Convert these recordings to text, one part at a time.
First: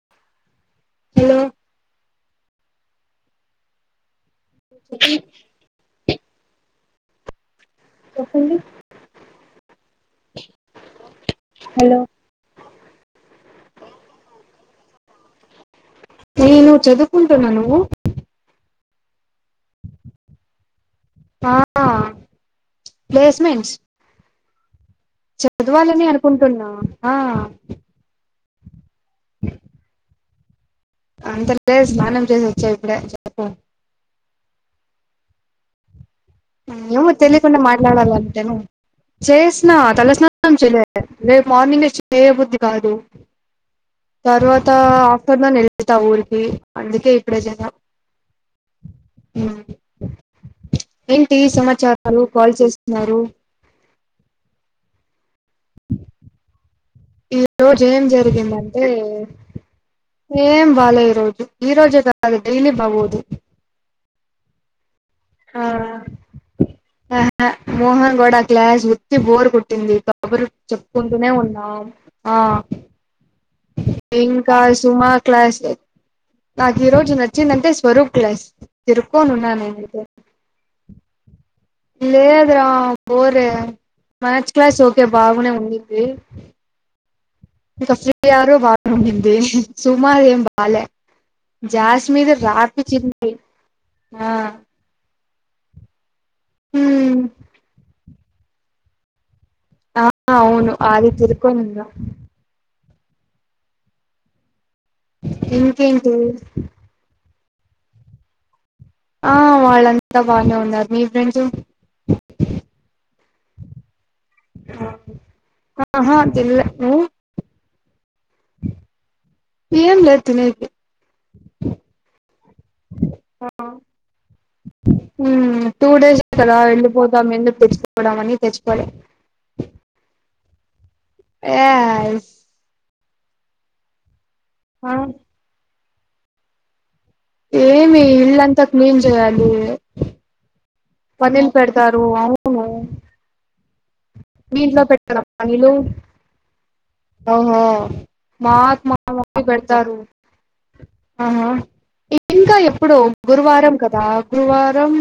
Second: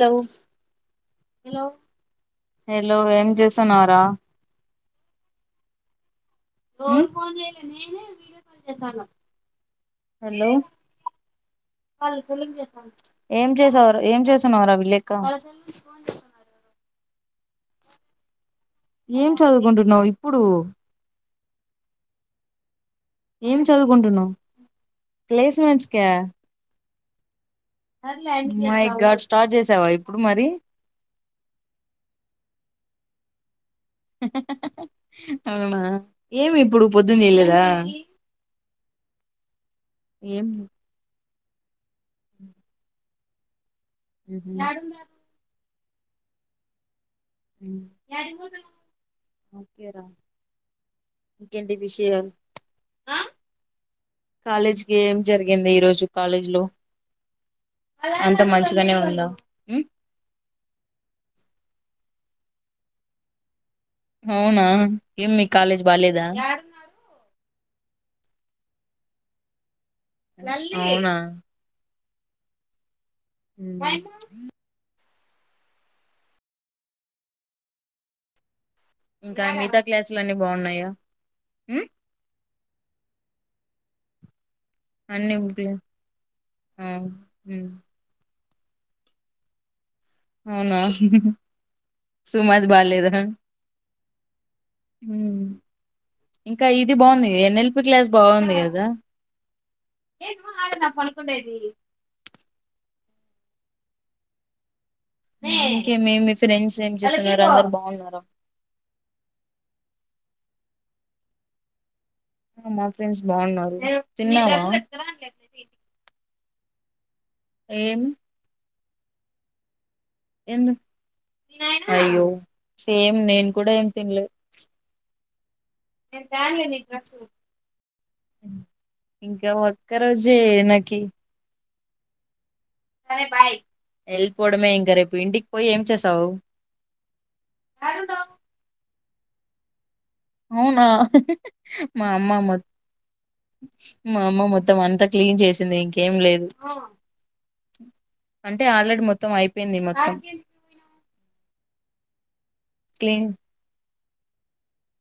Tongues hello hello ఏం చేస్తున్నావురా చె [inaudible] ఓల్ ఫోన్ చేయలే నేను వీడియో కాల్ చేస్తాన్న హెలో హలో హాలో సెల్లికి చేత్తాను ఏం చేసావురా ఏం చేస్తున్నవురా విలెక్క నేను చదువుకుంటున్నా నువ్వు ఏం చదువుకుంటున్నావు ఇప్పుడు ఆ ఏం ప్లేస్మెంట్స్ చదువుకుంటున్నవ్ చదవాలని అనుకుంటున్నా ఆ మై గాడ్ స్టార్ట్ చేసావా ఇప్పుడు మరి హు అంత లేదు స్నానం చేసి వచ్చా ఇప్పుడే చదుకు అవునా ఏమి ఇప్పుడు ఏమో పొద్దున్న తెలియకుండా చేయలేదా మాట్లాడాలాంటెను చేసిన తల ఏం స్నానం చేయలే రేపు మార్నింగ్ ఎ చేయబుద్ది కాదు తర్వాత ఆఫ్టర్నూన్ ఎల్ వెళ్తా ఊరికి అందుకే ఇప్పుడే చేసా హ్మ్ ఎంటి సమాచారాలు కాల్ చేస్తున్నారు కాలేజ్కి ఏం జరిగింది ఈ రోజు కాలేజీ లో ఈ రోజు ఏం అంత జరిగిందంటే మంచిగానే ఉందా ఉ ఏం బాలే ఈ రోజు ఈ రోజె కాదు డైలీ బాగోదు అవునా ఎమ్ మీ కాలేజ్ బాలేదా అ మోహన్ గోడ క్లాస్ ఉత్తి బోర్ కొట్టింది కబురు అవునా చెప్పుకుంటూనే ఉన్నాం ఆ ఇంకా సుమ క్లాస్ నాకు ఈ రోజు నచ్చిందంటే స్వరూప్ క్లాస్ ఇంకా తిరుక్కోనున్నా మిగతా క్లాసులు అన్ని బాగున్నాయా లేదు రా పోరే మ్యాచ్ క్లాస్ ఓకే అన్ని బాగునే ఉండిది ఇంక అసలే యారో బాత్ రూమ్ ఉనింది సుమ ఏం అవునా బాలే జాస్మి దే సుమది రాపి బాలేదా చింది ఆ హ్మ్ ఇంకా ఇది హ్మ్ బాగుంది ఎన్ ఎల్ పి క్లాస్ బాగుంది కదా ఆ అవును ఆ రీతిరుకో నుంద ఇంకేమ ఇంకేంటి మీ ఫ్రెండ్స్ ఏం చేస అందరు బాగున్నారు ఆ వాళ్ళంతా బాగానే ఉన్నారు మీ ఫ్రెంజ మా ఫ్రెండ్స్ బాగున్నారు తిన్నావా తిన్నాల్ ఏం ఏంలే ఎ అయ్యో సేమ్ నేను కూడా ఏం తినలేదు ఉ టూ డేస్ే కదా వెళ్ళిపోతాం ఎందుకు తెచ్చుకోవడం అని తెచ్చికోలే జ నాకి ఏ సరే బాయ్ పోడమేంరే ఇ ఇంటికి పోయి ఏం పంచ సవు ఏమి ఇల్లు అంత అది అవునా మా అమ్మా మ అ అవును మా అమ్మ మీ మొత్తం ఇంట్లో అంతా పెట్టరా క్లీన్ పన్నీలు చేసింది ఇంకేం లేదు ఓహో అంటే మాకు మా ఆల్రెడీ మొత్తం మమ్మీ అయిపోయింది పెడతారు మొత్తం ఆహా ఇ ఇంకా ఎప్పుడు క్లీన్ గురువారం క రా గురువారం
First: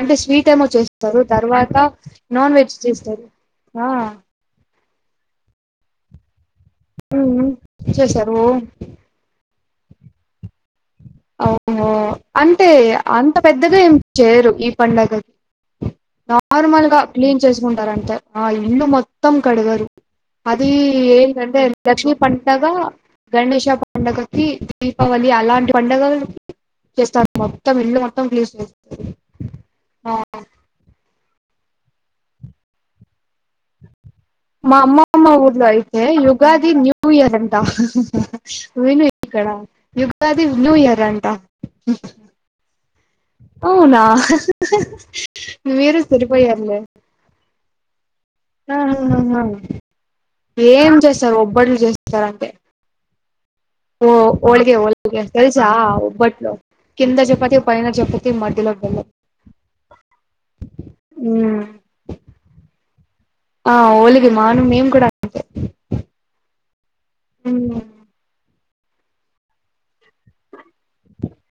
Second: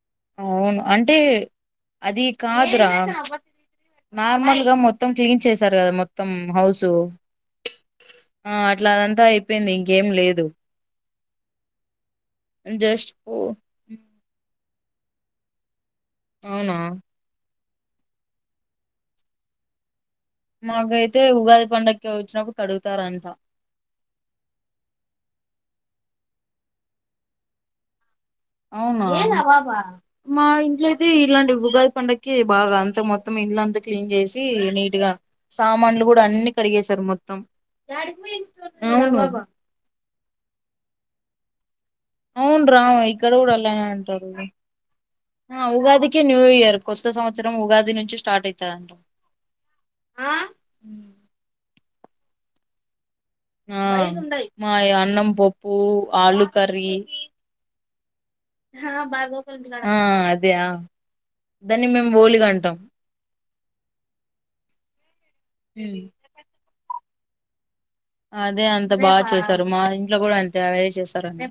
అంటే స్వీట్ ఏమో అవును అంటే చేస్తారు తర్వాత నాన్ వెజ్ చేస్తారు ఆ నా గా మొత్తం క్లీన్ చేశారు కదా మొత్తం హౌసు ఉమ్, చేశారు అట్లాదంతా చెప్పయింది ఇంకేం లేదు అవుహో అంటే జస్ట్ అంత పో పెద్దగా ఏం చేయరు ఈ పండుగ అవునా నార్మల్ గా క్లీన్ చేసి కుంటారంటే ఆ ఇన్ను మొత్తం కడగారు అది మాకైతే ఏంటంటే ఉగాది పండగకి లక్ష్మీ వచ్చినప్పుడు పండగ కడుగుతారు అంతా గణేష్ పండగకి దీపావళి అలాంటి పండగ చేస్తారు మొత్తం ఇల్లు మొత్ అవునా మా ఇంట్లోయితే ఇలాంటి ఉగాది పండగకి బాగ అంత మొత్తం ఇల్లంతా క్లీన్ చేసి మా నీట్ గా అమ్మమ్మ ఊర్లో అయితే సామాన్లు కూడా అన్ని యుగాది న్యూ కడిగేశారు ఇయర్ మొత్తం అంతా విను అవును ఇక్కడ ఉగాది న్యూ ఇయర్ అంటా అవును రా ఇక్కడ కూడా అలానే అవునా అంటారు మీరు ఉగాదికి న్యూ ఇయర్ సరిపోయారులే కొత్త సంవత్సరం ఉగాది నుంచి స్టార్ట్ అయితు ఏం చేస్తారు ఒబ్బ బట్లు చేస్తారంటే ఆ ఓ మా ఓలిగె ఓలిగె అన్నం తెలుసా పప్పు ఆలు ఒబ్బట్లు కర్రీ కింద చపాతి పైన చ చప ఆ అదే ఆ ఉమ్. దాన్ని మేము ఓలిగ అంటాం ఆ ఓలిగి మాను మేము కూడా మ్మ్ మ్మ్ అదే అంత బా చేశారు మా ఇంట్లో కూడా అన్ తే అవేనే చేస్తరండి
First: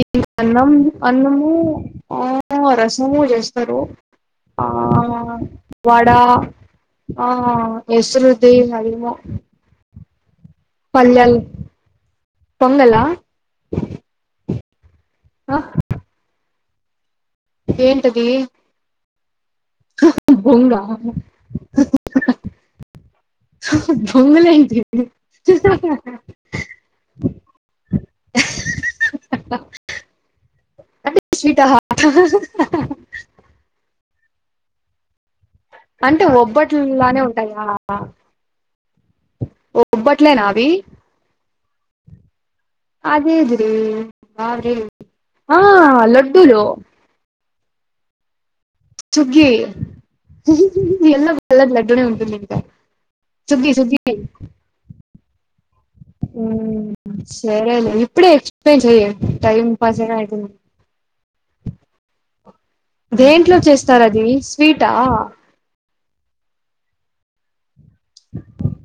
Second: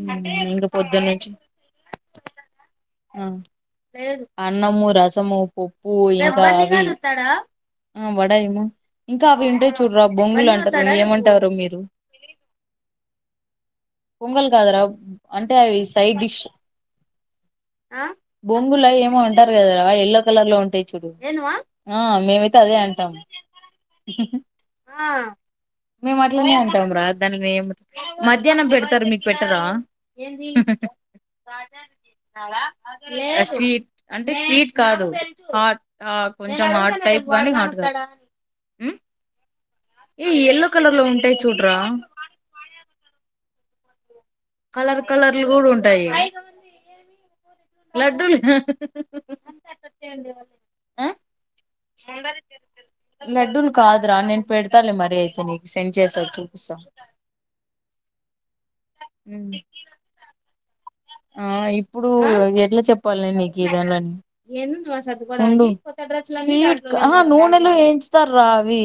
ఇంక ఇకా అన్నం పొద్దున్నంచి అన్నము ఆ రసము అ చేస్తారు ఆ అన్నము రసము పప్పు వడ ఇంకా ఆ అ వడ ఎసురుది ఏమి ఇంకా అవింటాయి చూడు రా బొంగులన్ పల్యాల్ పొంగలా పొంగల్ కాదరా అంటే ఆ అవి సైడ్ డిష్ ఏంటది బొంగులా ఏమో అన్ టార్ కదరా ఎల్లో కలర్లో బొంగ ఉంటాయి చూడు ఆ మేమైతే అదే అంటం బొంగలేంటి మేమట్లనే అంటాం రా దానిని మధ్యానం పెడత్ టర్ మీకు పెట్టరా అంటే స్వీట్ ఆహా స్వీట్ అంటే స్వీట్ కాదు హాట్ ఆ అంటే కొంచం ఆ ఒబ్బట్లానే టైప్ గానే ఉంటాయా [unintelligible] ఏ ఒబ్బట్లేనా యల్లో అవి కలర్ లో ఉంటాయి చూడు రా టీ కలర్ కలర్లు ఆ కూడా ఉంటాయి లడ్డూలు లడ్డూలు చుగ్గి ఆ ఎల్లో కలర్ లడ్డూనే ఉంటుంది ఇంక లడ్డూలు చుగ్గి సుగ్గి కాదురా నేను పెడతాలే మరి అయితే నీకు సెండ్ చేసా చూపిస్తా మ్ సరేలే ఇప్పుడే ఇచ [unintelligible] టైమ్ పాసయినా అయితుంది ఆ ఇప్పుడు ఎట్లా చెప్పాలి నేను దేంట్లో నీకి చేస్తారు దండ్లని అది స్వీటా ఉండు స్వీట్ ఆహా నూనెలో ఎన్ స్తార్ రా అవి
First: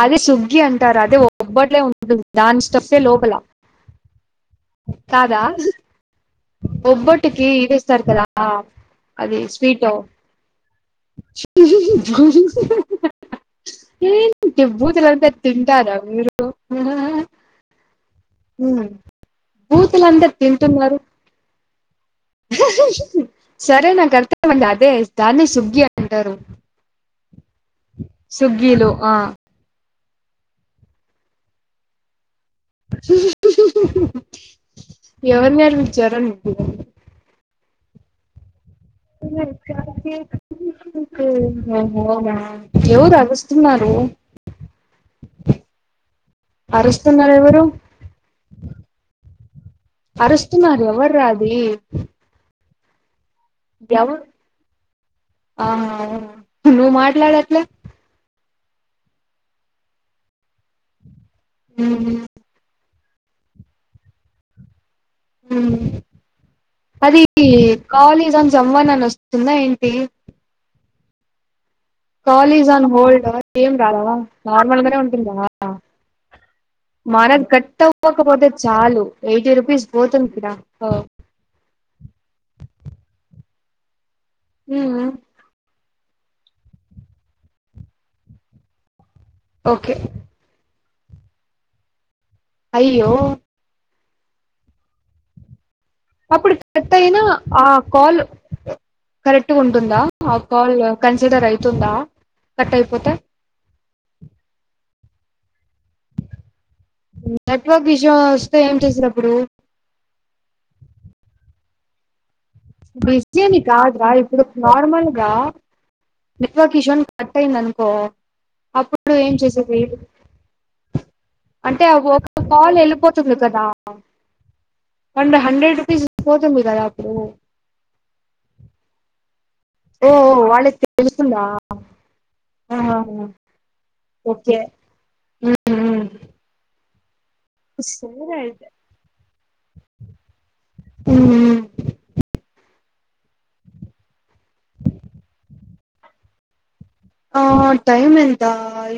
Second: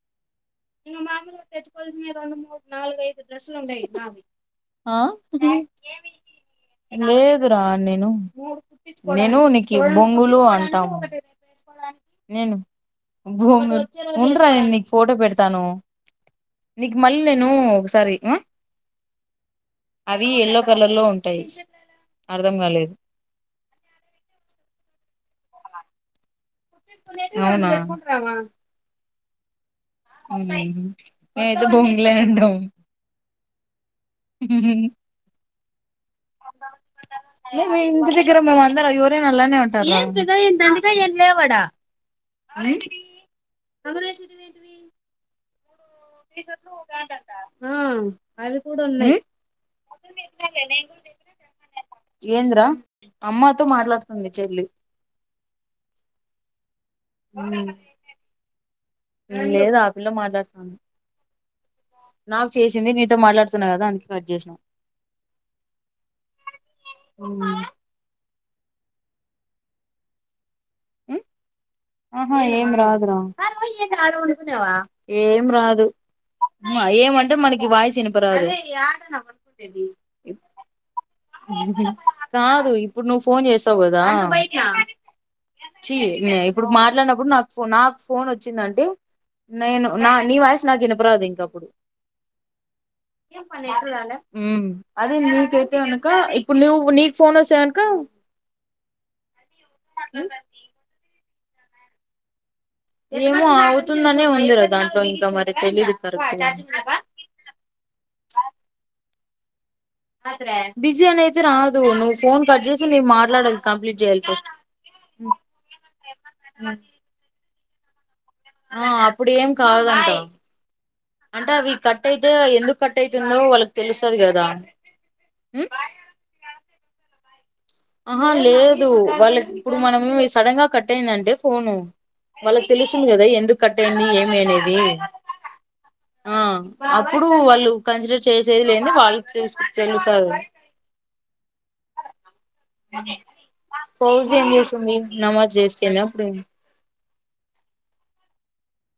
అదే సుగ్గి అంటారు ఇంగ అదే మాములుగా ఒబ్బట్లే తెచ్చుకోవల్సియదు ఉంటుంది దాని స్టఫే నాలుగు ఐదు లోపల డ్రెస్సులు ఉండయ్ నావి కాదా ఒబ్బొట్టుకి లేదురా ఇదేస్తారు నేను కదా అది నేను నీకు స్వీట్ బొంగులు అంటాము నేను బొంగులు ఉండరా ఏంటి నేను నీకు ఫోటో బూతులంతా పెడతాను తింటారా మీరు నీకు మళ్ళీ నేను ఒకసారి ఉమ్, బూతులంతా అవి ఎల్లో కలర్ తింటున్నారు లో [unintelligible] కాలేదు సరే నా కర్తమయింది అదే ఇస్తా అన్ని సుబ్ గ్గి అంటారు [inaudible] సగ్గిలో ఆ మేమయితే బొంగులే అంటాం. ఎవరుమీరు చరణ్ మీ ఇంటి దగ్గర అందర ఎవరైనా అలానే అంటారా ఎవరు ఆరుస్తున్నారు అవి కూడా ఉన్నాయి అరుస్తున్నారు ఎవర్రా అది ఏంద్ర [unintelligible] నువ్వు మాట్లాడట్లే లేదు ఆ పిల్ల మాట్లాడుతుంది నాకు చేసింది నిదు మాట్లాడుతున్నా కదా అందుక కట్ చేసినా అది కాలేజ్ అం జమ్మనని వస్తుందా ఏంటి ఉ కాల్ ఇజ్ ఆన్ హోల్డ్ ఏం రాదా నార్మల్ గానే ఏం ఉంటుందా రాదు ఏమంటే మనది మనకి కట్ వాయిస్ ఇనపరాదు అవ్వకపోతే చాలు ఎయిటీ రుపీస్ పోతుంది కద కాదు ఇప్పుడు నువ్వు ఫోన్ చేసావు గదా ఉమ్ ఉమ్ వచ్చి ఇప్పుడు మాట్లాడిన కూడా నాకు ఫోన్ నాకు ఫోన్ వచ్చిందంటే నేను ఓకే నా నీ వయసు కినిపి అపరాదు ఇంకప్పుడు అయ్యో ఏం పా నెట్ రాల ఉ అదే నీకైతే అప్పుడు ఇప్పుడు నువ్వు కరెక్ట్ నీకు అయినా ఫోన్ వస్తే ఆ కనుక కాల్ కరెక్ట్ ఉంటుందా ఆ కాల్ కరె రైతు ఉందా ఏమో ఆవుతుందనే ఉందిరా దాంట్లో ద మరి తెలీదు కరెక్ట్ నెట్వర్క్ ఇష్యూ వస్తే ఏం చేస్తాం ఇపుడు బిజీ అని ఐతే రాదు నువు ఫోన్ కట్ చేసి నేను బిజీ అని మాట్లాడాలి కంప్లీట్ కాదురా చేయాలి ఇప్పుడు ఫస్ట్ నార్మల్ గా నెట్వర్క్ ఇష్యూ అని కట్ అయిందనుకో ఓ అప్పుడు ఏం చేసేది అవి అంటే కట్ ఒక అయితే కాల్ ఎందుకు కట్ వెళ్ళిపోతుంది అయితుందో కదా వాళ్ళకి తెలుస్తది కదా ఉమ్, హండ్రెడ్ రూపీస్ పోతుంది కదా అప్పుడు ఆహా లేదు వాళ్ళకి ఇప్పుడు మనం ఓ సడన్ గా వాళ్ళకి కట్ అయిందంటే తెలుస్తుందా ఫోన్ వాళ్ళకి ఆహా తెలుసింది కదా ఎందుకు కట్ అయింది నీ ఏమి ఓకే అనేది ఆ అ ఇప్పుడు వాళ్ళు కన్సిడర్ సరే చేసేది అయితే లేదు వాళ్ళు తె తెలుసారు ఉమ్ [inaudible] ఫౌజ్ ఏం చూస్తుంది నమాజ్ చేస్తుంది ఎన్నప్పుడ ఆ టైమ్ ఎంత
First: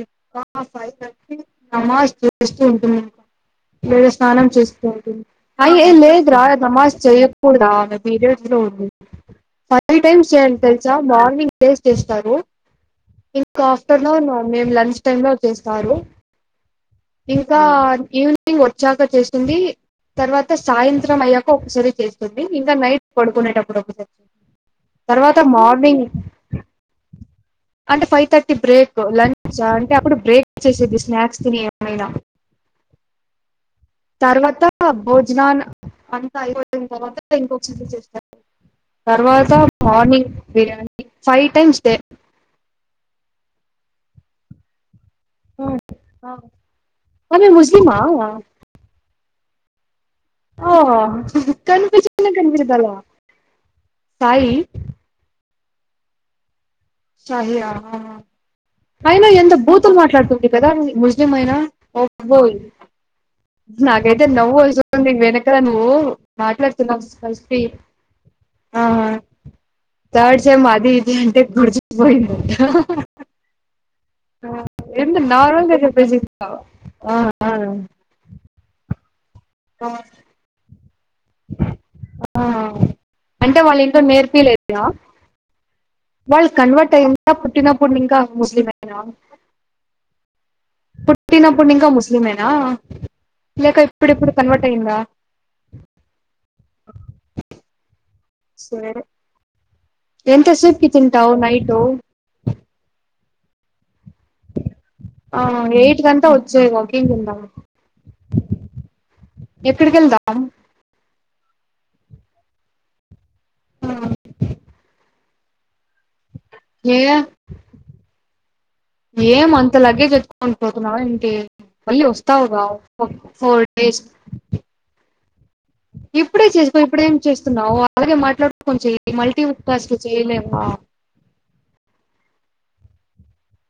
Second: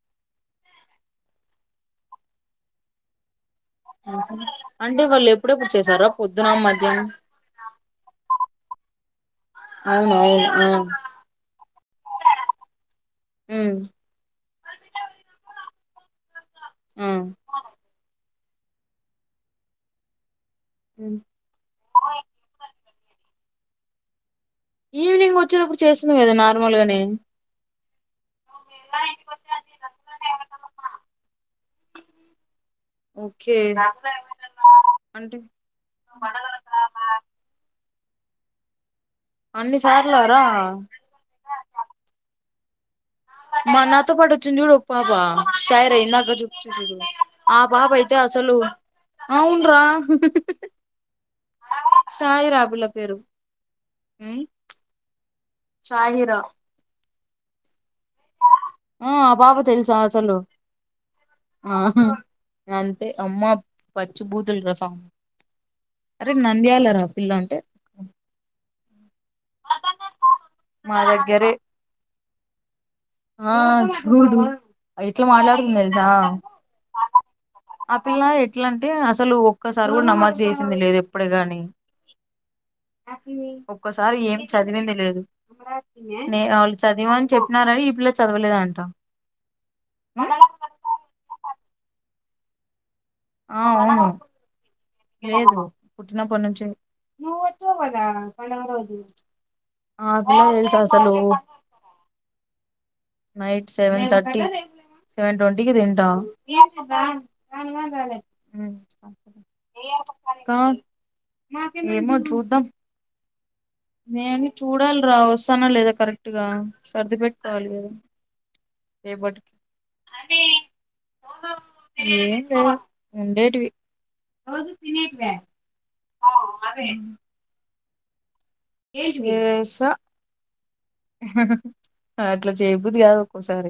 ఇకా ఫైవ్ థర్టీ నమాజ్ చేస్తూ ఉంటుంది లేద ఆహా. స్నానం చేసి అంటే పడుకో వాళ్ళు ఎప్పుడెప్పుడు ఆయ చేసారా లేదు రా పొద్దున నమాజ్ మధ్యాహ్నం చెయకూడా పీరియడ్స్ లో ఉ ఫైవ్ అవును టైమ్స్ అవును చెయాలి ఆ తెలుసా మార్నింగ్ టేస్ట్ చేస్తారు ఇంకా ఉమ్ ఆఫ్టర్నూన్ మేము లంచ్ టైమ్ లో చేస్తారు ఆ ఇంకా ఈవ ఈవెనింగ్ వచ్చాక చేస్తుంది తర్వాత ఉమ్ సాయంత్రం అయ్యాక ఒకసారి చేస్తుంది ఇంకా నైట్ పడుకునేటప్పుడు ఒకసారి ఈవినింగ్ తర్వాత వచ్చేదిప్పుడు మార్నింగ్ చేస్తుంది కదా నార్మల్ గానే అంటే ఫైవ్ థర్టీ బ్రేక్ లంచ్ అంటే అప్పుడు బ్రేక్ వచ్చేసేది స్నాక్స్ తి [unintelligible] ఓకే తర్వాత అంటే భోజనాన్ని అంతా అయిపోయిన తర్వాత ఇంకొకసారి స తర్వాత అన్ని మార్నింగ్ సార్లారా బిర్యానీ ఫైవ్ టైమ్స్ డే మనతో పాటు వచ్చింది చూడు పాప షైర్యిందక వచ్చింది చూడు ఆమె ఆ పాప ముస్లిమా అయితే అసలు అవున్రా ఆ కనిపించనే షాయిరా ఆ పిల్ల కనిపించదు పేరు షాయి షాయిరా షాయిరా ఆ అయిన ఆ ఎంత పాప బూతులు తెలుసా అసలు మాట్లాడుతుంది కదా ముస్లిం అయినా ఆ అమ్మ బాబోయ్ అంతే అమ్మ పచ్చి నాకైతే బూతులు రా సామి నవ్వొస్తుంది వెనకల నువ్వు అరే మాట్లాతన్నా నంద్యాలరా ఆ పిల్ల అంటే కలిసి ఆ థర్డ్ సేమ్ అది మా ఇది అంటే దగ్గరే గుర్చకుపోయిందంటా ఆ చూడు ఇట్లా మాట్లాడుతుంది నార్మల్గా తెలుసా చెప్పేసిస్తావ ఆ ఆ పిల్ల ఎట్లాంటే అస అసలు ఆ ఒక్కసారి కూడా నమాజ్ చేసింది లేదు ఎప్పుడు గాని ఆ అంటే వాళ్ళ ఇంట్లో ఒక్కసారి ఏం నేర్పిలేదా చదివింది లేదు నే వాళ్ళు ఆమెని కన్వర్ట్ చదువు అని అయ్యిందా చెప్పినానని ఇ పుట్టినప్పుడు పిల్ల ఇంకా ముస్లిమేనా మన లాగా పుట్టినప్పటి నింక ముస్లిమేనా అ లేక అవును, ఇప్పుడిప్పుడు కన్వర్ట్ అయ్యిందా లేదు పుట్టినప్పటి నుంచి సరే ఆ పిల్లకి తెలుసా ఎంతసేపు కి అసలు తింటావు నైట్ నైట్ సెవెన్ థ సేవన్ ఆ ట్వంటీ కి ఎయిట్ తింటాం కంతా వచ్చేయి వాకింగ్ కిందాం ఎక్కడికి వెళ్దాం ఏమో చూద్దాం నేను చూడాలి రావ వస్తానో లేదో కరెక్ట్ అట్టుగా ఏ సర్ది పెట్టుకోవాలి కదా రేపటికి ఏం అంత లగేజ్ ఎత్తుకుని పోతున్నావా ఏంటి మళ్ళీ ఏం వస్తావుగా లేదు ఫోర్ ఉండేటివి డేస్ ఇప్పుడే చేసుకో ఇప్పుడేం చేస్తున్నావు అలగే మాట్లాడు కొంచెం మల్టీ చేసా టాస్కులు చేయలేమా అట్లా చేయబుద్ధి కదు ఒక్కోసారి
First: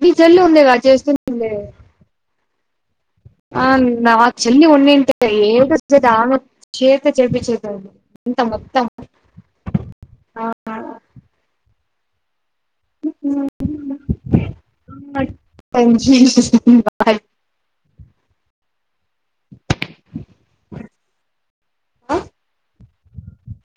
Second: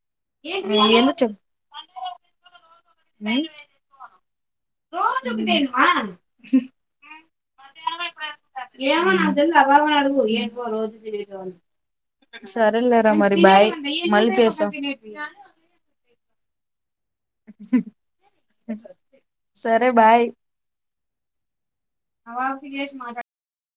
మీ చెల్లి ఉంది కద ఏందో చెప్ చేస్తుందిలే ఆ నవ చెల్లి ఉండింటే ఏదో చేత ఆమె చేత చేపించేదాన్ని ఎంత మొత్తం ఏమో నాకు తెలీదు ఆ పాపని అడుగు ఆ సరే లేరా మరి బాయ్ మళ్ళీ చేస్త [unintelligible] సరే బాయ్ అవాకి చేసి మాట్